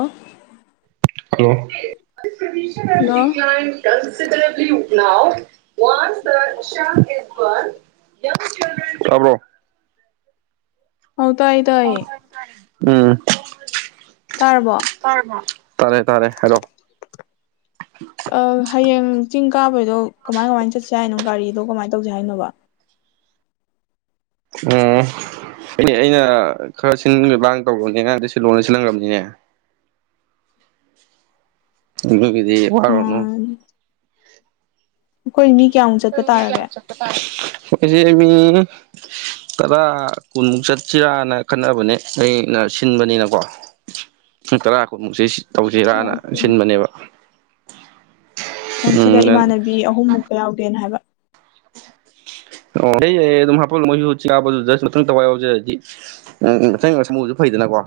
ꯑ [inaudible] ꯑꯦ ꯍꯜꯂꯣ [inaudible] ꯇꯥꯕ꯭ꯔꯣ ꯑꯧ ꯇꯥꯏꯌꯦ ꯇꯥꯏꯌꯦ ꯎꯝ ꯇꯥꯔꯕꯣ ꯇꯔꯕꯣ ꯇꯥꯔꯦ ꯇꯥꯔꯦ ꯍꯥꯏꯔꯛꯑꯣ ꯑꯥ ꯍꯌꯦꯡ ꯆꯤꯡ ꯀꯥꯕꯩꯗꯣ ꯀꯃꯥꯏ ꯀꯃꯥꯏꯅ ꯆꯠꯁꯤ ꯍꯥꯏꯅꯣ ꯒꯥꯔꯤꯗꯣ ꯑꯗꯣ ꯀꯃꯥꯏꯅ ꯇꯧꯁꯦ ꯍꯥꯏꯅꯣꯕ ꯎꯝ ꯑꯩꯗꯤ ꯑꯩꯅ ꯈꯔ ꯁꯤꯟ ꯂꯥꯡ ꯇꯧꯕꯅꯤꯅ ꯑꯗꯨꯒꯤ ꯁꯤꯂꯣꯅ ꯁꯤꯜꯍꯜꯈ꯭ꯔꯕꯅꯤꯅꯦ ꯑꯗꯨꯒꯤꯗꯤ ꯋꯥꯔꯣꯅꯨ ꯎꯝ ꯑꯩꯈꯣꯏ ꯃꯤ ꯀꯌꯥꯃꯨꯛ ꯆꯠꯄ ꯇꯥꯔꯒꯦ ꯑꯩꯈꯣꯏꯁꯦ ꯃꯤ ꯇꯗꯥ ꯀꯨꯟꯃꯨꯛ ꯆꯠꯁꯤꯔꯥꯅ ꯈꯟꯅꯕꯅꯦ ꯑꯩꯅ ꯁꯤꯟꯕꯅꯤꯅꯀꯣ ꯄꯨꯡ ꯇꯔꯥ ꯀꯨꯟꯃꯨꯛꯁꯦ ꯇꯧꯁꯤꯔꯥꯅ ꯁꯤꯟꯕꯅꯦꯕ ꯎꯝ ꯄꯨꯟꯁꯤꯗ ꯅꯪ ꯏꯃꯥꯟꯅꯕꯤ ꯑꯍꯨꯝꯃꯨꯛꯀ ꯌꯥꯎꯒꯦ ꯍꯥꯏꯕ ꯑꯣ ꯑꯩ ꯑꯗꯨꯝ ꯍꯥꯄꯜꯂꯣ ꯃꯣꯏꯁꯨ ꯆꯤꯡ ꯀꯥꯕꯗꯨꯗ ꯃꯊꯟ ꯊꯋꯥꯏ ꯌꯥꯎꯖꯔꯗꯤ ꯍꯥꯏꯗꯤ ꯎꯝ ꯎꯝ ꯑꯆꯡꯕ ꯁꯃꯨꯗꯨꯁꯨ ꯐꯩꯗꯅꯀꯣ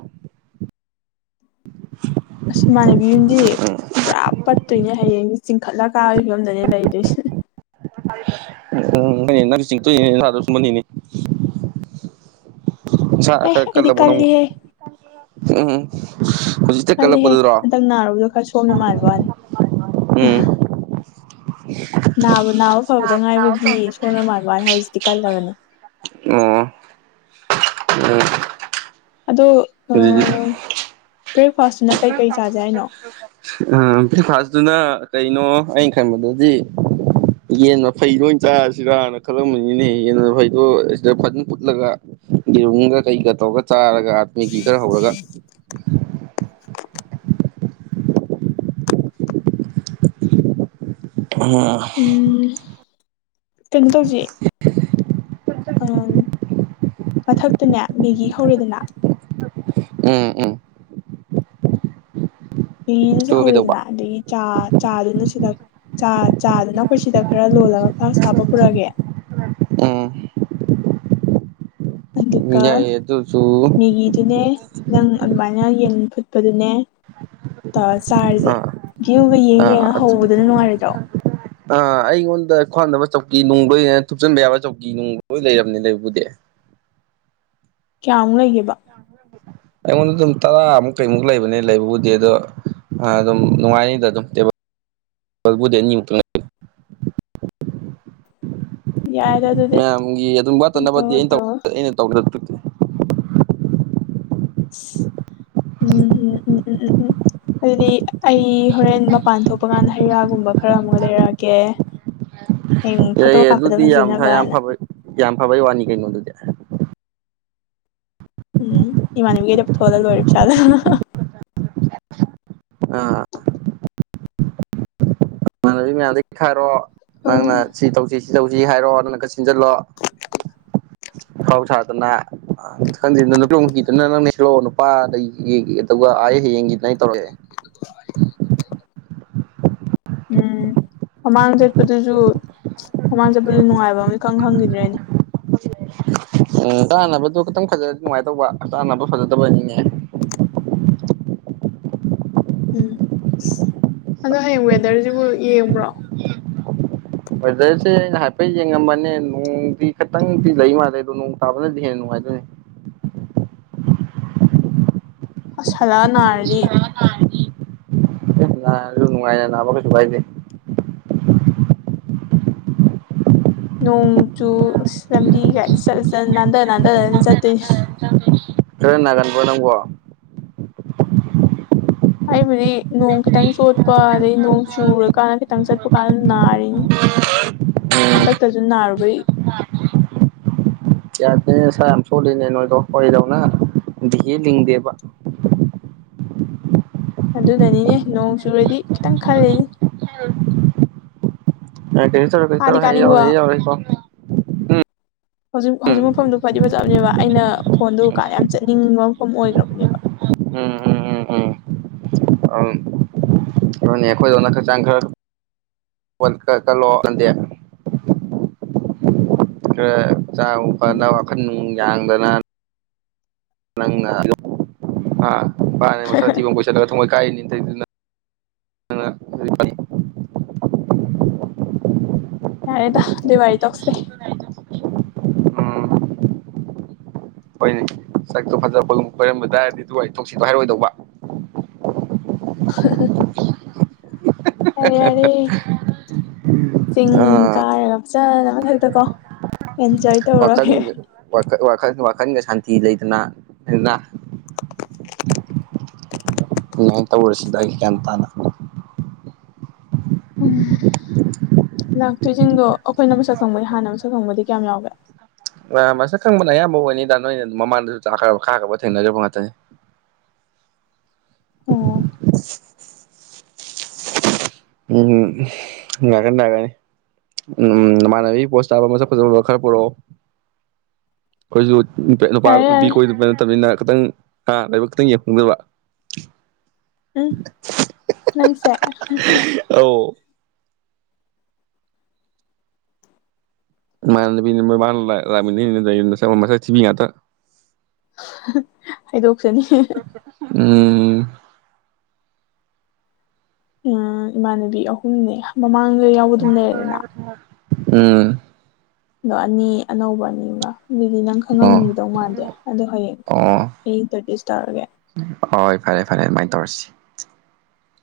ꯑꯁ ꯏꯃꯥꯟꯅꯕꯤ ꯍꯌꯦꯡꯗꯤ ꯎꯝ ꯄꯨꯔꯥ ꯄꯠꯇꯣꯏꯅꯦ ꯍꯌꯦꯡꯁꯦ ꯆꯤꯡꯈꯠꯂ ꯀꯥꯕꯒꯤ ꯐꯤꯕꯝꯗꯅꯦ ꯂꯩꯗꯣꯏꯁꯦ [inaudible] ꯅꯁꯥꯒ ꯑꯦ ꯈꯔ ꯑꯩꯗꯤ ꯀꯜꯂꯕꯣ ꯅꯪꯕꯨ ꯀꯜꯂꯦ ꯀꯜꯂꯤꯍꯦ ꯀꯜꯂꯦ ꯎꯝ ꯎꯝ ꯍꯧꯖꯤꯛꯇ ꯀꯜꯂꯤꯍꯦ ꯀꯠꯂꯛꯄꯗꯨꯔꯣ ꯍꯟꯗꯛ ꯅꯥꯔꯨꯕꯗꯣ ꯈꯔ ꯁꯣꯟꯕ ꯃꯥꯟꯕ ꯋꯥꯅꯤ ꯎꯝ ꯅꯥꯕꯨ ꯅꯥꯎ ꯅꯕꯨ ꯅꯥꯎ ꯑꯣ ꯀꯜꯂꯕꯅꯦ ꯑꯝ ꯑꯗꯣ ꯑꯥ ꯕ꯭ꯔꯦꯛꯐꯥꯁꯁꯤꯅ ꯀꯩꯀꯩ ꯆꯥꯁꯦ ꯍꯥꯏꯅꯣ ꯑꯥ ꯕ꯭ꯔꯦꯛꯐꯥꯁꯇꯨꯅ ꯀꯩꯅꯣ ꯑꯩꯅ ꯈꯪꯕꯗꯗꯤ ꯌꯦꯟ ꯃꯐꯩꯗꯣ ꯑꯣꯏꯟ ꯆꯥꯔꯁꯤꯔꯥꯅ ꯈꯜꯂꯝꯃꯤꯅꯤꯅꯦ ꯌꯦꯟ ꯃꯐꯩꯗꯣ ꯁꯤꯗ ꯐꯖꯟ ꯐꯨꯠꯂꯒ ꯌꯦꯔꯨꯝꯒ ꯀꯩꯀ ꯇꯧꯔꯒ ꯆꯥꯔꯒ ꯃꯦꯒꯤ ꯈꯔ ꯍꯧꯔꯒ ꯍꯝ ꯎꯝ ꯀꯩꯅꯣ ꯇꯣꯖꯦ ꯑꯝ ꯃꯊꯛꯇꯅꯦ ꯃꯦꯒꯤ ꯍꯧꯔꯦꯗꯅ ꯎꯝ ꯎꯝ ꯃꯦꯒꯤꯒꯁꯦ ꯑꯗꯨꯒ ꯀꯩꯗꯧꯕ ꯍꯧꯔꯦꯗꯅꯥ ꯑꯗꯒꯤ ꯆꯥ ꯆꯥꯗꯨꯅ ꯁꯤꯗ ꯥ ꯆꯥ ꯆꯥꯗꯨꯅ ꯑꯈꯣꯏ ꯁꯤꯗ ꯈꯔ ꯂꯣꯜꯂꯒ ꯐ꯭ꯂꯥꯛꯁꯇ ꯍꯥꯞꯄ ꯄꯨꯔꯛꯑꯒꯦ ꯎꯝ ꯑꯗꯨꯒ ꯌꯥꯏꯌꯦ ꯑꯗꯨꯁꯨ ꯃꯦꯒꯤꯗꯨꯅꯦ ꯅꯪ ꯑꯗꯨꯃꯥꯏꯅ ꯌꯦꯟ ꯐꯨꯠꯄꯗꯨꯅꯦ ꯇꯧꯔ ꯆꯥꯔꯖꯦ ꯑꯥ ꯚ꯭ꯌꯨꯒ ꯌꯦꯡꯉ ꯌꯦꯡꯉꯒ ꯍꯧꯕꯗꯨꯅ ꯅꯨꯡꯉꯥꯏꯔꯣꯏꯗ꯭ꯔꯣ ꯑ ꯑꯩꯉꯣꯟꯗ ꯈ꯭ꯋꯥꯡꯅꯕ ꯆꯧꯀꯤ ꯅꯨꯡ ꯂꯣꯏꯅ ꯊꯨꯞꯆꯟꯕ ꯌꯥꯕ ꯆꯧꯀꯤ ꯅꯨꯡ ꯂꯣꯏ ꯂꯩꯔꯕꯅꯤ ꯂꯩꯕꯕꯨꯗꯤ [inaudible] ꯀ꯭ꯌꯥꯃꯨꯛ ꯂꯩꯒꯦ ꯑꯩꯉꯣꯟꯗ ꯑꯗꯨꯝ ꯇꯔꯥꯃꯨꯛ ꯀꯩꯃꯨꯛ ꯂꯩꯕꯅꯦ ꯂꯩꯕꯕꯨꯗꯤ ꯑꯗꯣ ꯑ ꯑꯗꯨꯝ ꯅꯨꯡꯉꯥꯏꯅꯤꯗ ꯑꯗꯨꯝ ꯇꯦꯕꯜ ꯕꯜꯕꯨꯗꯤ ꯑꯅꯤꯃꯨꯛꯇꯪ ꯂꯩ [inaudible] ꯌꯥꯏꯗ ꯑꯗꯨꯗꯤ ꯃꯌꯥꯝꯒꯤ ꯑꯗꯨꯝ ꯋꯥꯠꯇꯅꯕꯗꯤ ꯇꯧꯔꯣ ꯑꯩꯟ ꯇꯧ ꯇꯧꯔꯣ ꯑꯩꯅ [unintelligible] ꯎꯝ ꯎꯝ ꯎꯝ ꯎꯝ ꯎꯝ ꯎꯝ ꯑꯗꯨꯗꯤ ꯑꯩ ꯍꯣꯔꯦꯟ ꯃꯄꯥꯟ ꯊꯣꯛꯄ ꯀꯥꯟꯗ ꯍꯩꯪ ꯔꯥꯒꯨꯝꯕ ꯈꯔ ꯑꯃꯒ ꯂꯩꯔꯛꯑꯒꯦ ꯍꯌꯦꯡ ꯐꯣꯇꯣ ꯌꯥꯏꯌꯦ ꯀꯥꯞꯄꯗ ꯑꯗꯨꯗꯤ ꯌꯥꯝ ꯐ ꯌꯥꯝ ꯐꯖꯅꯕꯅ ꯐꯕ ꯌꯥꯝ ꯐꯕꯩ ꯋꯥꯅꯤ ꯀꯩꯅꯣ ꯑꯗꯨꯗꯤ ꯎꯝ ꯏꯃꯥꯟꯅꯕꯤꯒꯩꯗ ꯄꯨꯊꯣꯛꯍꯜꯂ ꯂꯣꯏꯔꯦ ꯆꯤꯁꯥꯗꯣ ꯑꯥ ꯅꯃꯥꯟꯅꯕꯤ ꯃꯌꯥꯝꯗꯩ ꯈꯥꯏꯔꯣ ꯅꯪꯅ ꯎꯝ ꯁꯤ ꯇꯧꯁꯤ ꯁꯤ ꯇꯧꯁꯤ ꯍꯥꯏꯔꯣ ꯅꯪꯅ ꯈꯔ ꯁꯤꯟꯖꯜꯂꯣ [inaudible] ꯑꯐꯥꯎ ꯁꯥꯗꯅ ꯈꯪꯗꯦ ꯅꯨ ꯅꯨꯄꯤꯔꯣꯝꯒꯤꯗꯅ ꯅꯪꯅ ꯁꯤꯜꯂꯣ ꯅꯨꯄꯥꯗꯒꯤ ꯑꯗꯨꯒ ꯑꯥꯢ ꯑꯩ ꯍꯌꯦꯡꯒꯤꯗꯨꯅ ꯑꯩ ꯇꯧꯔꯒꯦ [unintelligible] ꯎꯝ ꯃꯃꯥꯡ ꯆꯠꯄꯗꯨꯖꯨ ꯃꯃꯥꯡ ꯆꯠꯄꯗꯨ ꯅꯨꯡꯉꯥꯏꯕꯝ ꯑꯝ ꯏꯈꯪ ꯈꯪꯒꯤꯗ꯭ꯔꯦ ꯑꯩꯗꯤ ꯎꯝ ꯆꯥꯅꯕꯗꯨ ꯈꯤꯇꯪ ꯐꯖꯔꯗꯤ ꯅꯨꯡꯉꯥꯏꯇꯧꯕ ꯆꯥꯅꯕ ꯐꯖꯗꯕꯩꯅꯤꯅꯦ ꯎꯝ ꯑꯗꯣ ꯍꯌꯦꯡ ꯋꯦꯗꯔꯖꯤꯕꯨ ꯌꯦꯡꯕ꯭ꯔꯣ ꯋꯦꯗꯔꯁꯦ ꯑꯩꯅ ꯍꯥꯏꯐꯦꯠ ꯌꯦꯡꯉꯝꯕꯅꯦ ꯅꯣꯡꯗꯤ ꯈꯤꯇꯪꯗꯤ ꯂꯩ ꯃꯥꯜꯂꯦ ꯑꯗꯣ ꯅꯣꯡ ꯇꯥꯕꯅꯗꯤ ꯍꯦꯟꯅ ꯅꯨꯡꯉꯥꯏ ꯑꯗꯨꯅꯤ [inaudible] ꯑꯁ ꯍꯜꯂꯛꯑ ꯅꯥꯔꯗꯤ ꯑꯦ ꯅꯥꯔꯖꯨ ꯅꯨꯡꯉꯥꯏꯅ ꯅꯥꯕ ꯀꯩꯁꯨ ꯀꯥꯏꯗꯦ ꯅꯣꯡ ꯆꯨ ꯑꯁ ꯂꯝꯕꯤꯒꯥꯏ ꯆꯠꯂ ꯆꯠꯂ ꯅꯥꯟꯗ ꯅꯥꯟꯗꯔꯒꯅꯦ ꯆꯠꯇꯨꯢꯁ ꯈꯔ ꯅꯥꯒꯟꯕ꯭ꯔꯣ ꯅꯪꯕꯣ ꯑꯩꯕꯨꯗꯤ ꯅꯣꯡ ꯈꯤꯇꯪ ꯆꯣꯠꯄ ꯑꯗꯩ ꯅꯣꯡ ꯆꯨꯔꯀꯥꯟ ꯈꯤꯇꯪ ꯆꯠꯄ ꯀꯥꯟꯗ ꯅꯥꯔꯦ ꯎꯝ ꯍꯟꯗꯛꯇꯖꯨ ꯅꯥꯔꯨꯕꯩ ꯌꯥꯗꯦꯅꯦ ꯅꯥꯁꯥ ꯌꯥꯝ ꯁꯣꯜꯂꯦꯅꯦ ꯅꯣꯏꯕꯣ ꯑꯩꯗꯣꯏꯗꯧꯅ ꯗꯤꯍꯦ ꯂꯤꯡꯗꯦꯕ INAUDIBLE ꯑꯗꯨꯅꯅꯤꯅꯦ ꯅꯣꯡ ꯆꯨꯔꯗꯤ ꯈꯤꯇꯪ ꯈꯜꯂꯤꯅꯦ ꯀꯩꯁꯨ ꯇꯧꯔꯣꯏ- ꯀꯩꯁꯨ ꯇꯧꯔꯣꯏ ꯑꯩ ꯌꯥꯎꯔꯤ-ꯑꯩ ꯌꯥꯎꯔꯤꯀꯣ ꯍꯧꯖꯤꯛ ꯍꯧꯖꯤꯛ ꯎꯝ ꯃꯐꯝꯗꯨ ꯐꯗꯤ-ꯐꯥꯖꯩ ꯖꯕꯅꯦꯕ ꯑꯩꯅ ꯐꯣꯟꯗꯨ ꯎ ꯀꯥꯟ ꯌꯥꯝ ꯆꯠꯅꯤꯡꯕ ꯃꯐꯝ ꯑꯣꯏꯈ꯭ꯔꯕꯅꯦꯕ UNINTELLIGIBLE ꯈꯣꯟ ꯈꯔꯥ ꯀꯟꯂꯣ- ꯀꯟꯗꯦ ꯎꯝ UNINTELLIGIBLE INAUDIBLE ꯅꯨꯄꯥꯅꯦꯅ ꯃꯁꯛꯑꯊꯤꯕꯥ ꯑꯃꯥ ꯀꯣꯏꯁꯟꯂꯥ ꯊꯃꯣꯏꯀꯥꯏꯔꯤꯅꯦꯅ ꯇꯧꯏꯗꯨꯅꯥ UNINTELLIGIBLE ꯌꯥꯔꯦꯗ ꯑꯗꯨꯏ ꯋꯥꯔꯤ ꯇꯣꯛꯁꯤ ꯎꯝ ꯍꯣꯏꯅꯦ ꯁꯛꯇꯣ ꯐꯖꯕ ꯈꯣꯏꯒꯨꯝꯕ ꯀꯣꯏꯔꯝꯕ ꯇꯥꯔꯥꯗꯤ ꯑꯗꯨꯏ ꯋꯥꯔꯤ ꯇꯣꯀꯁꯤ ꯗꯨ ꯍꯥꯏꯔꯛꯑꯣꯏꯗꯧꯕ INAUDIBLE ꯌꯥꯔꯦꯌꯥꯔꯦ ꯆꯤꯡ ꯀꯥꯔꯒ UNINTELLIGIBLE ꯈꯜꯂꯒ- ꯋꯥꯈꯜꯒ ꯁꯥꯟꯇꯤ ꯂꯩꯗꯅꯥ ꯂꯩꯗꯥꯅꯥ ꯑꯗꯨꯃꯥꯏ ꯇꯧꯔꯁꯤꯗ ꯑꯩ ꯒ꯭ꯌꯥꯟ ꯇꯥꯅꯥ INAUDIBLE ꯂꯥꯛꯇꯣꯏꯖꯤꯡꯗꯣ ꯑꯈꯣꯏꯅ ꯃꯁꯛ ꯈꯪꯕꯗꯤ ꯍꯥꯟꯅ ꯃꯁꯛ ꯈꯪꯕꯗꯤ ꯀꯌꯥꯝ ꯌꯥꯎꯒꯦ ꯑꯥ ꯃꯁꯛ ꯈꯪꯕꯅ ꯑꯌꯥꯝꯕ ꯑꯣꯏꯅꯤꯗ ꯅꯣꯏꯅ ꯃꯃꯥꯡꯗꯁꯨ ꯆꯥꯛꯈ꯭ꯔꯕ ꯈꯥꯈ꯭ꯔꯕ ꯊꯦꯡꯅꯒ꯭ꯔꯤꯕ ꯉꯥꯛꯇꯅꯤ ꯑꯣꯑꯣ ꯎꯝ ꯅꯩꯔꯛꯅꯤ- ꯅꯩꯔꯛꯀꯅꯤ ꯎꯝ ꯅꯃꯥꯟꯅꯕꯤ ꯄꯣꯖ ꯇꯥꯕꯥ ꯃꯁꯛ ꯐꯖꯕ ꯈꯔ ꯄꯨꯔꯛꯑꯣ ꯑꯈꯣꯏꯖꯨ ꯅꯨꯄꯥ ꯌꯥꯔꯦ ꯅꯨꯄꯤ ꯌꯥꯔꯦ ꯀꯣꯏꯕ ꯅꯠꯇꯕꯅꯤꯅ ꯈꯤꯇꯪ ꯍꯥ ꯂꯥꯏꯕꯛ ꯈꯛꯇꯪ ꯌꯦꯡꯅꯤꯡꯢꯕ ꯍꯨꯡꯅꯪꯁꯦ INAUDIBLE ꯃꯅꯥꯅꯕꯤꯅꯦ ꯃꯃꯥꯡ ꯂꯛꯃꯤꯟꯅꯩ ꯅꯦꯅ ꯇꯧꯔꯤꯗꯨꯅ ꯃꯁꯛ ꯊꯤꯕꯤ ꯉꯥꯛꯇꯥ ꯍꯥꯌꯗꯣꯛ ꯎꯪꯎꯪ ꯑꯪꯑꯥ ꯏꯃꯥꯟꯅꯕꯤ ꯑꯍꯨꯝꯅꯦ ꯃꯃꯥꯡꯗ ꯌꯥꯎꯕꯗꯨꯝ ꯂꯩꯔꯦꯗꯅ ꯑꯪꯑꯥ ꯑꯗꯣ ꯑꯅꯤ ꯑꯅꯧꯕ ꯑꯅꯤꯃꯒꯥ ꯑꯗꯨꯗꯤ ꯅꯪ ꯑꯣ ꯈꯪꯉꯝꯗꯧ ꯃꯥꯟꯗꯦ ꯑꯗꯣ ꯍꯌꯦꯡ ꯑꯣ ꯍꯌꯦꯡ ꯏꯟꯇ꯭ꯔꯗ꯭ꯌꯨꯁ ꯇꯧꯔꯒꯦ ꯐꯔꯦ-ꯐꯔꯦ ꯑꯗꯨꯃꯥꯏꯅ ꯇꯧꯔꯁꯤ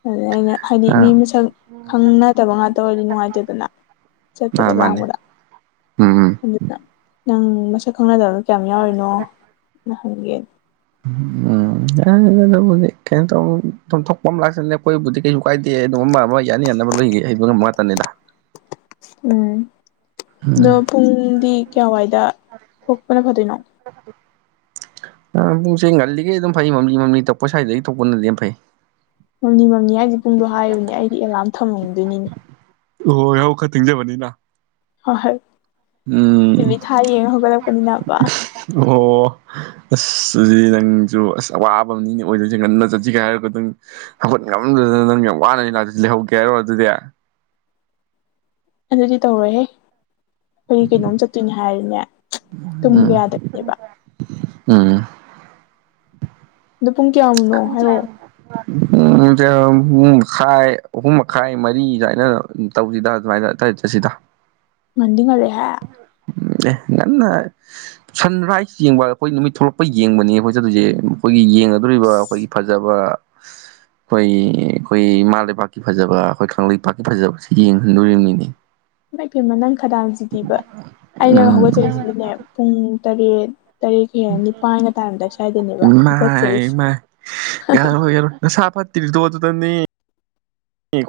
ꯑꯗꯨꯗ ꯑꯩꯅ ꯍꯥꯏꯗꯤ ꯃꯤ ꯑꯥ ꯃꯁꯛ ꯈꯪꯅ ꯗꯕ ꯉꯥꯛꯇ ꯑꯣꯏꯔꯗꯤ ꯅꯨꯡꯉꯥꯏꯇꯦꯗꯅ ꯑꯥ ꯆꯠꯄꯗ- ꯃꯥꯅꯦ ꯂꯥꯡꯕꯗꯥ ꯎꯝ ꯑꯗꯨꯅ ꯅꯪ ꯃꯁꯛ ꯈꯪꯅꯗꯕ ꯀꯌꯥꯝ ꯌꯥꯎꯔꯤꯅꯣ ꯅ ꯍꯪꯒꯦꯕ ꯎꯝ ꯌꯔꯦꯗ ꯑꯦꯗꯨꯕꯨꯗꯤ ꯀꯩꯅꯣ ꯇꯧ ꯊꯣꯛ- ꯊꯣꯛꯄ ꯂꯥꯛꯆꯥꯅꯤꯗ ꯑꯈꯣꯏꯕꯨꯗꯤ ꯀꯩꯝ-ꯀꯥꯏꯗꯦ ꯑꯃꯥ- ꯑꯃ ꯌꯥꯅꯥ- ꯌꯥꯅꯕ ꯂꯣꯏꯒ ꯂꯣꯏꯅꯕ ꯉꯥꯛꯇꯅꯤꯗ INAUDIBLE ꯑꯗꯣ ꯎꯝ ꯄꯨꯡꯗꯤ ꯀꯌꯥꯋꯥꯏꯗꯊꯣꯛꯄꯅ ꯐꯗꯣꯏꯅꯣ ꯑꯥ ꯄꯨꯡꯁꯦ ꯉꯜꯂꯤꯒꯩ ꯑꯗꯨꯝ ꯐꯩ ꯃꯝꯂꯤ- ꯃꯝꯂꯤ ꯇꯧꯔꯛꯄꯥ ꯁ꯭ꯋꯥꯏꯗꯒꯤ ꯊꯣꯛꯄꯅꯗꯤ ꯌꯥꯝꯐꯩ ꯃꯝꯂꯤ- ꯃꯝꯂꯤ ꯍꯥꯏꯖꯦ ꯄꯨꯡꯗꯣ ꯍꯥꯏꯌꯨꯅꯦ ꯑꯩꯗꯤ ꯑꯦꯂꯥꯔꯝ ꯊꯝꯃꯝꯗꯣꯏꯅꯤꯅꯦ UNINTELLIGIBLE ꯍ ꯍꯥꯏ ꯎꯝ ꯍꯧꯒꯠꯂꯛꯄꯅꯤꯅꯕ ꯑꯣ ꯑꯁ ꯑꯗꯨꯗꯤ ꯅꯪꯖꯨ ꯑꯋꯥꯕꯥ ꯑꯃꯅꯤꯅꯦ ꯑꯣꯏꯗꯣꯏꯁꯦ ꯉꯟꯅꯥ ꯆꯠꯁꯤꯒ ꯍꯥꯏꯔꯒ ꯅꯪ ꯍꯧꯒꯠ ꯉꯝꯗꯥꯗꯅ ꯅꯪ ꯌꯥꯝ ꯋꯥꯅꯥꯅꯤ ꯂꯛꯇꯣꯏꯁꯦ ꯂꯩꯍꯧꯒꯦ ꯑꯗꯨꯗꯤ ꯑꯗꯨꯗꯤ ꯇꯧꯔꯣꯏꯍꯦ ꯑꯩꯒꯤ ꯀꯩꯅꯣꯝ ꯆꯠꯇꯣꯏꯅꯦ ꯍꯥꯏꯔꯗꯤꯅꯦ ꯇꯨꯝꯕꯒꯥ ꯎꯝ ꯌꯥꯗꯕꯤꯅꯦꯕꯥ ꯎꯝ ꯑꯗꯨ ꯄꯨꯡ ꯀꯌꯥꯃꯨꯛꯅꯣ ꯄꯨꯡ ꯍꯥꯏꯔꯛꯑꯣ ꯀꯌꯥꯃꯨꯛꯅꯣꯕ [inaudible] ꯄꯨꯡꯖꯦ ꯃꯈꯥꯏ ꯑꯍꯨꯝ ꯃꯈꯥꯏ ꯃꯔꯤ ꯁꯥꯢꯗ ꯇꯧꯁꯤꯗ ꯑꯗꯨꯃꯥꯏꯅ ꯑꯗ꯭ꯋꯥꯢꯗ ꯆꯠꯁꯤꯗ ꯉꯟꯗꯤ ꯉꯜꯂꯦꯍꯦ ꯎꯝ ꯑꯦ ꯉꯟꯅ ꯁꯟ ꯔꯥꯏꯁ ꯌꯦꯡꯕ ꯑꯩꯈꯣꯏ ꯅꯨꯃꯤꯠ ꯊꯣꯛꯂꯛꯄ ꯌꯦꯡꯕꯅꯦ ꯑꯩꯈꯣꯏ ꯆꯠꯗꯨꯁꯦ ꯑꯩꯈꯣꯏꯒꯤ ꯌꯦꯡꯒꯗꯣꯔꯤꯕ ꯑꯩꯈꯣꯏꯒꯤ ꯐꯖꯕ ꯑꯩꯈꯣꯏ ꯑꯩꯈꯣꯏ ꯏꯃꯥ ꯂꯩꯕꯥꯛꯀꯤ ꯐꯖꯕ ꯑꯩꯈꯣꯏ ꯀꯪꯂꯩꯄꯥꯛꯀꯤ ꯐꯖꯕꯁꯤ ꯌꯦꯡꯍꯟꯗꯣꯔꯤꯕꯅꯤꯅꯦ ꯏꯃꯥꯏꯄꯦꯝꯝꯃ ꯅꯪ ꯈꯗꯥꯡꯁꯤꯗꯤꯕ ꯑꯩꯅ ꯎꯝ ꯍꯧꯒꯠꯆꯔꯤꯁꯤꯗꯤꯅꯦ ꯄꯨꯡ ꯇꯔꯦꯠ ꯇꯔꯦꯠ ꯍꯦꯟꯅ ꯅꯤꯄꯥꯟꯒ ꯇꯥꯔꯝꯗꯥꯏ ꯁ꯭ꯋꯥꯏꯗꯅꯦꯕ ꯏꯃꯥꯢ ꯍꯧꯒꯠꯆꯔꯤꯁꯦ ꯏꯃꯥꯢ ꯅꯁꯥ ꯐꯠꯇ꯭ꯔꯤꯗꯣ ꯑꯗꯨꯗꯅꯦ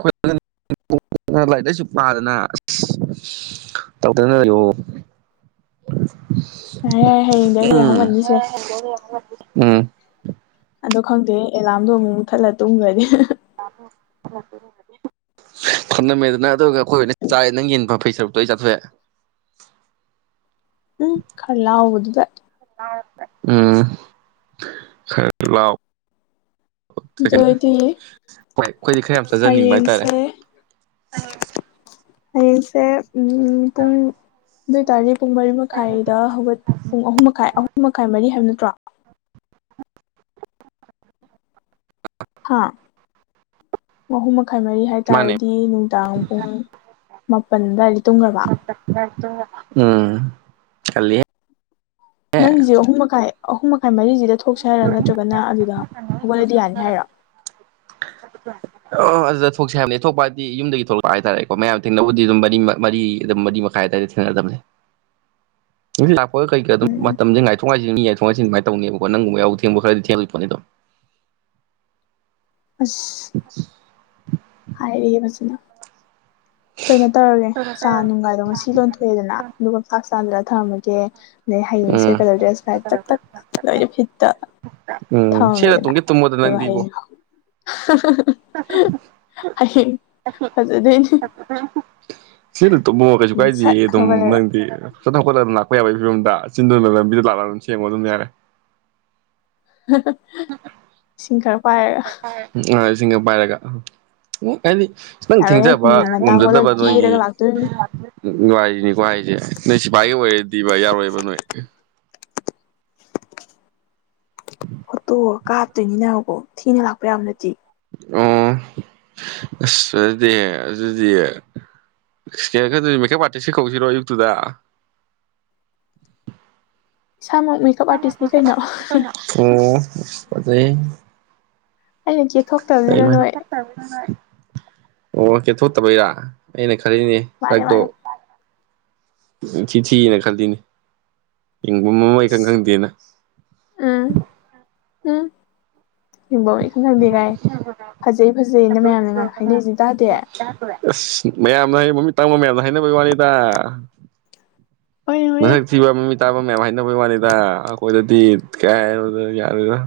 ꯈꯣꯏ [unintelligible] ꯂꯥꯏꯔꯤꯛ ꯂꯥꯏꯁꯨ ꯄꯥꯗꯅ ꯑꯁ ꯇꯧꯗꯅ ꯂꯩꯑꯣ [inaudible] ꯌꯥꯔꯦ ꯌꯥꯔꯦ ꯍꯌꯦꯡꯗꯤ ꯑꯩꯅ ꯌꯥꯍꯧ ꯎꯝ ꯉꯟꯅꯤꯁꯦ ꯎꯝ ꯑꯗꯣ ꯈꯪꯗꯦ ꯑꯦꯂꯥꯔꯝꯗꯣ ꯑꯃꯨꯛ ꯃꯨꯊꯠꯂ ꯇꯨꯝꯒ꯭ꯔꯗꯤ ꯑꯦꯂꯥꯝꯗꯣ ꯑꯃꯨꯛ ꯃꯨꯠꯊꯠꯂ ꯇꯨꯝꯈ꯭ꯔꯗꯤ ꯊꯝꯅꯝꯃꯦꯗꯅ ꯑꯗꯨꯒꯒ ꯑꯩꯈꯣꯏ ꯑꯣꯏꯅ ꯆꯥꯔꯦ ꯅꯪ ꯌꯦꯟ ꯃꯐꯩ ꯁꯔꯨꯛꯇꯣ ꯑꯩ ꯆꯥꯊꯣꯛꯑꯦ ꯎꯝ ꯈꯥ ꯂꯥꯎꯕꯗꯨꯗ ꯎꯝ ꯈꯔ ꯂꯥꯎ ꯑꯗꯨꯑꯣꯏꯗꯤ ꯍꯣꯏ ꯑꯩꯈꯣꯏꯗꯤ ꯈꯔ ꯌꯥꯝ ꯆꯥꯖꯅꯤꯡꯕ ꯍꯥꯏꯇꯥꯔꯦ ꯍꯌꯦꯡꯁꯦ ꯎꯪ ꯑꯩꯌꯦꯡꯁꯦ ꯎꯝ ꯄꯨꯡ ꯑꯗꯨ ꯑꯣꯏꯇꯥꯔꯗꯤ ꯄꯨꯡ ꯃꯔꯤ ꯃꯈꯥꯏꯗ ꯍꯧꯒꯠ ꯄꯨꯡ ꯑꯍꯨꯝ ꯃꯈꯥꯏ ꯑꯍꯨꯝ ꯃꯈꯥꯏ ꯃꯔꯤ ꯍꯥꯏꯕ ꯅꯠꯇ꯭ꯔꯣ ꯍꯥꯥ ꯑꯍꯨꯝ ꯃ ꯈꯥꯏ ꯃꯔꯤ ꯃꯥꯅꯦ ꯍꯥꯏꯇꯥꯔꯗꯤ ꯅꯨꯡꯗꯥꯡ ꯄꯨꯡ ꯃꯥꯄꯜ ꯑꯗꯨꯋꯥꯏꯗꯩ ꯇꯨꯝꯒ꯭ꯔꯕ ꯎꯝ ꯉꯜꯂꯤꯍꯦ ꯅꯪꯒꯤꯁꯦ ꯑꯍꯨꯝꯃꯈꯥꯏ ꯑꯍꯨꯝꯃ ꯈꯥꯏ ꯃꯔꯤꯁꯤꯗ ꯊꯣꯛꯁꯦ ꯍꯥꯏꯔꯣ ꯅꯠꯇ꯭ꯔꯒꯅ ꯑꯗꯨꯗ ꯍꯧꯒꯠꯂꯗꯤ ꯌꯥꯅꯤ ꯍꯥꯏꯔꯣ ꯑꯣ ꯑꯗꯨꯗ ꯊꯣꯛꯁꯦ ꯍꯥꯏꯕꯅꯦ ꯊꯣꯛꯄ ꯍꯥꯏꯗꯤ ꯌꯨꯝꯗꯒꯤ ꯊꯣꯛꯂꯛꯄ ꯍꯥꯏꯇꯥꯔꯦꯀꯣ ꯃꯌꯥꯝ ꯊꯦꯡꯅꯕꯕꯨꯗꯤ ꯑꯗꯨꯝ ꯃꯔꯤ ꯃꯔꯤ ꯃꯔꯤ ꯃꯈꯥꯏ ꯑꯗꯥꯢ ꯊꯦꯡꯅꯗꯕꯅꯦ [inaudible] ꯂꯥꯛꯄ ꯀꯩꯀ ꯑꯗꯨꯝ ꯎꯝ ꯃꯇꯝꯁꯦ ꯉꯥꯏꯊꯣꯛ ꯉꯥꯢꯁꯤꯟ ꯌꯥꯏ ꯊꯣꯡꯉꯥꯢꯁꯤꯟ ꯑꯗꯨꯃꯥꯏꯅ ꯇꯧꯅꯦꯕꯀꯣ ꯅꯪꯒꯨꯝꯕ ꯌꯥꯍꯧ ꯊꯦꯡꯕ ꯈꯔꯗꯤ ꯊꯦꯡꯂꯤ ꯄꯣꯠꯅꯦ ꯗꯨꯝ ꯑꯁ [inaudible] ꯍꯥꯏꯔꯤꯕꯁꯤꯅ ꯀꯩꯅꯣ ꯇꯧꯔꯒꯦ ꯆꯥ ꯅꯨꯡꯒꯥꯏꯗꯣ ꯉꯁꯤ ꯂꯣꯟꯊꯣꯛꯑꯦꯗꯅ ꯑꯗꯨꯒ ꯐ꯭ꯂꯥꯛꯁꯇ ꯍꯥꯟꯖꯤꯜꯂꯒ ꯊꯝꯃꯝꯃꯒꯦ ꯍꯌꯦꯡꯁꯦ ꯎꯝ ꯀꯂꯔ ꯗ꯭ꯔꯦꯁ ꯀꯥꯏ ꯇꯛ ꯇꯛ ꯂꯣꯏꯅ ꯐꯤꯠꯇ ꯎꯝ ꯁꯦꯠꯂ ꯊꯝꯃꯝꯃꯦꯗꯅ ꯇꯨꯝꯒꯦ ꯇꯨꯝꯃꯣꯗ ꯑꯗꯨꯒ ꯍꯌꯦꯡ ꯍꯦ ꯍꯦ ꯍꯥ ꯍꯥ ꯍꯌꯦꯡ ꯐꯖꯗꯣꯏꯅꯦ ꯊꯦꯡꯅ ꯇꯨꯝꯃꯣ ꯀꯩꯁꯨ ꯁꯠ ꯀꯥꯏꯗꯤꯑꯦ ꯑꯗꯨꯝ ꯍꯧꯒꯠꯂꯒ ꯅꯪꯗꯤ ꯐꯠ ꯍꯧꯒꯠꯂꯒ ꯑꯗꯨꯝ ꯂꯥꯛꯄ ꯌꯥꯕꯒꯤ ꯐꯤꯕꯝꯗ ꯆꯤꯟꯗꯨꯅ ꯂꯝꯕꯤꯗ ꯂꯥꯛꯂꯒ ꯑꯗꯨꯝ ꯁꯦꯡꯉꯣ ꯑꯗꯨꯝ ꯌꯥꯔꯦ ꯍꯥ ꯍꯥ ꯏꯁꯤꯡ ꯈꯔ ꯄꯥꯏꯔꯒ ꯏꯁꯤꯡꯒ ꯄꯥꯏꯔꯒ ꯑꯩꯗꯤ ꯈꯤꯇꯡ ꯌꯥꯔꯣꯏꯍꯦ ꯊꯦꯡꯖꯕ ꯃꯤ ꯉꯟꯇꯥ ꯍꯧꯒꯠꯂꯒ ꯉꯝꯖꯗꯕ ꯅꯣꯏꯒꯤ ꯀꯦꯔꯒ ꯂꯥꯛꯇꯣꯏꯅꯤ ꯂꯥꯢꯒꯤꯅꯤꯀꯣ ꯍꯥꯏꯁꯦ ꯅꯣꯏ ꯁꯤꯐꯥꯏꯒ ꯑꯣꯏꯔꯗꯤꯕ ꯌꯥꯔꯣꯏꯕ ꯅꯣꯏ ꯐꯣꯇꯣ ꯀꯥꯞꯇꯣꯏꯅꯤꯅꯀꯣ ꯊꯤꯅ ꯂꯥꯛꯄ ꯌꯥꯕ ꯅꯠꯇꯦ ꯎꯝ ꯑꯁ ꯑꯗꯨꯗꯤ ꯑꯗꯨꯗꯤ ꯃꯦꯛꯀꯞ ꯑꯥꯔꯇꯤꯁꯀ ꯀꯧꯁꯤꯔꯣ ꯑꯌꯨꯛꯇꯨꯗ [inaudible] ꯏꯁꯥꯃꯛ ꯃꯦꯀꯞ ꯎꯝ ꯑꯥꯔꯇꯤꯁꯅꯤ ꯀꯩꯅꯣ ꯐꯖꯩ ꯑꯩꯅ ꯆꯦꯞ ꯐꯠꯇꯕꯅ ꯅꯣꯢ [inaudible] ꯑꯣ ꯀꯦꯊꯣꯛꯇꯕꯩꯔꯥ ꯑꯩꯅ ꯈꯜꯂꯤꯅꯦ ꯃꯥꯅꯦ ꯁꯛꯇꯣ ꯃꯥꯅꯦ ꯏꯊꯤ ꯊꯤꯅ ꯈꯜꯂꯤꯅꯦ ꯌꯦꯡꯐꯝ ꯑꯃ ꯏꯈꯪ ꯈꯪꯗꯦꯅ ꯎꯝ ꯎꯝ ꯌꯦꯡꯐꯝ ꯑꯃ ꯏꯈꯪ ꯈꯪꯗꯦꯀꯥꯏ ꯐꯖꯩ ꯐꯖꯩꯅ ꯃꯌꯥꯝꯅ ꯍꯥꯏꯅꯔꯤꯁꯤ ꯇꯥꯗꯦ ꯑꯁ ꯃꯌꯥꯝꯅ ꯍꯥꯏ ꯃꯃꯤꯠ ꯇꯥꯡꯕ ꯃꯌꯥꯝꯅ ꯍꯥꯏꯅꯕꯩ ꯋꯥꯅꯤꯗ ꯍꯣꯏꯅꯦ ꯍꯣꯏꯅꯦ ꯃꯁꯛ ꯊꯤꯕ ꯃꯃꯤꯠ ꯇꯥꯡꯕ ꯃꯌꯥꯝ ꯍꯥꯏꯅꯕꯩ ꯋꯥꯅꯤꯗ ꯑꯈꯣꯏꯗꯗꯤ ꯀꯥꯢꯗꯩꯅꯣꯗ ꯌꯗꯦꯗ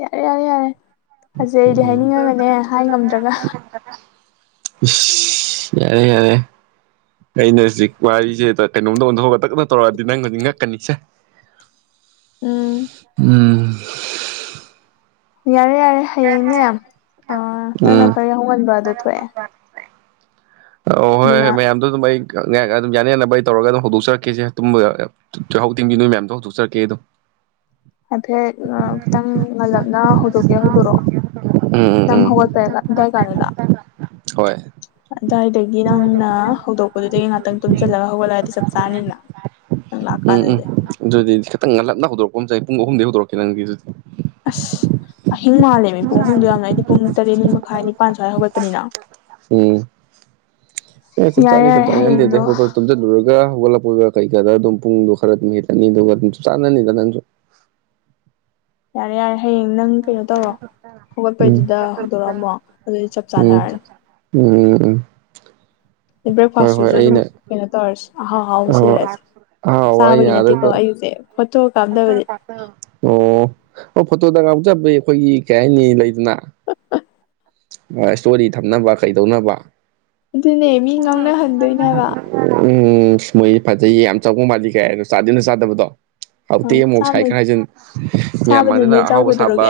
ꯌꯥꯔꯦ ꯌꯥꯔꯦ ꯌꯥꯔꯦ ꯐꯖꯩ ꯑꯩꯗꯤ ꯍꯥꯏꯅꯤꯡꯉꯒ ꯍꯥꯏ ꯉꯝꯗ꯭ꯔꯒ ꯏꯁ ꯌꯥꯔꯦ ꯌꯥꯔꯦ ꯑꯩꯅ ꯍꯧꯖꯤꯛ ꯋꯥꯔꯤꯁꯦ ꯀꯩꯅꯣꯝꯗ ꯑꯣꯟꯊꯣꯛꯑꯒ ꯇꯛꯇꯛ ꯇꯧꯔꯛꯑꯗꯤ ꯅꯪ ꯍꯧꯖꯤꯛ ꯉꯛꯀꯅꯤꯁꯦ ꯎꯝ ꯎꯝ ꯌꯥꯔꯦ ꯌꯥꯔꯦ ꯍꯌꯦꯡꯅꯦ ꯑꯥ ꯅꯪꯅ ꯎꯝ ꯈꯔ ꯌꯥꯍꯧꯉꯟꯕꯗꯣ ꯊꯣꯛꯑꯦ ꯑꯥ ꯍꯣꯏ ꯑꯗꯨꯅ ꯍꯣꯏ ꯃꯌꯥꯝꯗꯣ ꯑꯗꯨꯝ ꯑꯩ ꯉꯥꯏꯍꯥꯛ ꯑꯗꯨꯝ ꯌꯥꯅ ꯌꯥꯅꯕ ꯑꯩ ꯇꯧꯔꯒ ꯑꯗꯨꯝ ꯍꯧꯗꯣꯛꯆꯔꯛꯀꯦꯁꯦ ꯇꯨꯝꯕ ꯌꯥꯍꯧ ꯊꯦꯡꯕꯤ ꯅꯣꯏ ꯃꯌꯥꯝꯗꯣ ꯍꯧꯗꯣꯛꯆꯔꯛꯀꯦ ꯑꯗꯨꯝ ꯍꯥꯏꯐꯦꯠ ꯈꯤꯇꯪ ꯉꯜꯂꯞꯅ ꯍꯧꯗꯣꯛꯀꯦ ꯍꯧꯗꯣꯔꯛꯑꯣ ꯎꯝ ꯎꯝ ꯅꯪ ꯎꯝ ꯍꯧꯒꯠꯄꯩ ꯑꯗꯥꯏ ꯀꯥꯟꯗꯨꯗ ꯍꯣꯏ ꯑꯗꯥꯏꯗꯒꯤ ꯅꯪꯅ ꯍꯧꯗꯣꯛꯄꯗꯨꯗꯒꯤ ꯉꯍꯥꯛꯇꯪ ꯇꯨꯝꯖꯜꯂꯒ ꯍꯧꯒꯠꯂꯛꯑꯗꯤ ꯆꯞ ꯆꯥꯅꯤꯅ ꯅꯪ ꯎꯝ ꯎꯝ ꯂꯥꯛꯀꯥꯟꯗꯗꯤ ꯑꯗꯨꯗꯤ ꯈꯤꯇꯪ ꯉꯜꯂꯞꯅ ꯍꯧꯗꯣꯔꯛꯄ ꯑꯃ ꯆꯪꯉꯦ ꯄꯨꯡ ꯑꯍꯨꯝꯗꯒꯤ ꯍꯧꯗꯣꯔꯛꯀꯦ ꯅꯪꯗꯤ ꯑꯗꯨꯗꯤ ꯑꯁ ꯑꯍꯤꯡ ꯃꯥꯜꯂꯦꯃꯤ ꯄꯨꯡ ꯑꯍꯨꯝꯗꯣ ꯌꯥꯝꯅ ꯑꯩꯗꯤ ꯄꯨꯡ ꯇꯔꯦꯠ ꯃꯈꯥꯏꯅꯤ ꯅꯤꯄꯥꯜ ꯁ꯭ꯋꯥꯏ ꯍꯧꯒꯠꯄꯅꯤꯅ ꯎꯝ ꯑꯦ ꯆꯞ ꯌꯥꯔꯦ ꯆꯥꯅꯤ ꯆꯞ ꯌꯥꯔꯦ ꯆꯥꯅꯤ ꯅꯪꯗꯤ ꯍꯌꯦꯡꯗꯣ ꯗꯨꯝ ꯍꯧꯒꯠ ꯇꯨꯝꯖꯟꯂꯨꯔꯒ ꯍꯧꯒꯠꯂꯛ ꯄꯨꯜꯒ ꯀꯩꯀꯗ ꯑꯗꯨꯝ ꯄꯨꯡꯗꯣ ꯈꯔ ꯃꯤꯅꯤꯠ ꯑꯅꯤꯗꯨꯒ ꯆꯥꯟꯅꯅꯤꯗ ꯅꯪꯁꯨ ꯌꯥꯔꯦ ꯌꯥꯔꯦ ꯍꯌꯦꯡ ꯅꯪ ꯀꯩꯅꯣ ꯇꯧꯔꯣ ꯎꯝ ꯍꯧꯒꯠꯄꯩꯗꯨꯗ ꯍꯧꯗꯣꯔꯛꯑꯝꯃꯣ ꯑꯗꯨꯗꯤ ꯆꯞ ꯎꯝ ꯆꯥꯟꯅꯔꯅꯤ ꯎꯝ ꯍꯣꯏ ꯍꯣꯏ ꯕ꯭ꯔꯦꯛꯐꯥꯁꯇꯨꯖꯨ ꯑꯗꯨꯝ ꯑꯩꯅ ꯀꯩꯅꯣ ꯇꯧꯔꯁꯦ ꯑꯍꯥꯎ ꯑꯍꯥꯎꯁ [unintelligible] ꯑꯣ ꯑꯩꯒꯤꯁꯦ ꯐꯣꯇꯣ ꯀꯥꯞꯅꯕꯅꯦ ꯐꯣꯇꯣꯗ ꯉꯥꯎꯖꯕꯤ ꯑꯩꯈꯣꯏꯒꯤ ꯀꯩ ꯍꯥꯏꯅꯤ ꯂꯩꯗꯅ ꯑꯥ ꯁ꯭ꯇꯣꯔꯤ ꯊꯝꯅꯕ ꯀꯩꯗꯧꯅꯕ ꯑꯗꯨꯅꯦ ꯃꯤ ꯉꯥꯡꯅꯍꯟꯗꯣꯏꯅꯦ ꯍꯥꯏꯕ [inaudible] ꯎꯝ ꯃꯣꯏꯗꯤ ꯐꯖꯩ ꯌꯥꯝ ꯆꯥꯎꯕ ꯃꯥꯜꯂꯤ ꯀꯥꯏꯅ ꯆꯥꯗꯤ ꯑꯝꯗ ꯆꯥꯗꯕꯗꯣ ꯑ ꯍꯥꯎꯇꯦ ꯃꯣꯛ ꯁꯥꯏ ꯆꯥꯕ ꯈꯔ ꯍꯥꯏꯖꯤꯟ ꯃꯌꯥꯝ ꯆꯥꯕꯅ ꯃꯥꯡꯗꯅ ꯅꯣꯏ ꯆꯥꯎ ꯑꯍꯥꯎꯕ ꯁꯥꯕ ꯀꯩꯗꯧꯔꯒꯦ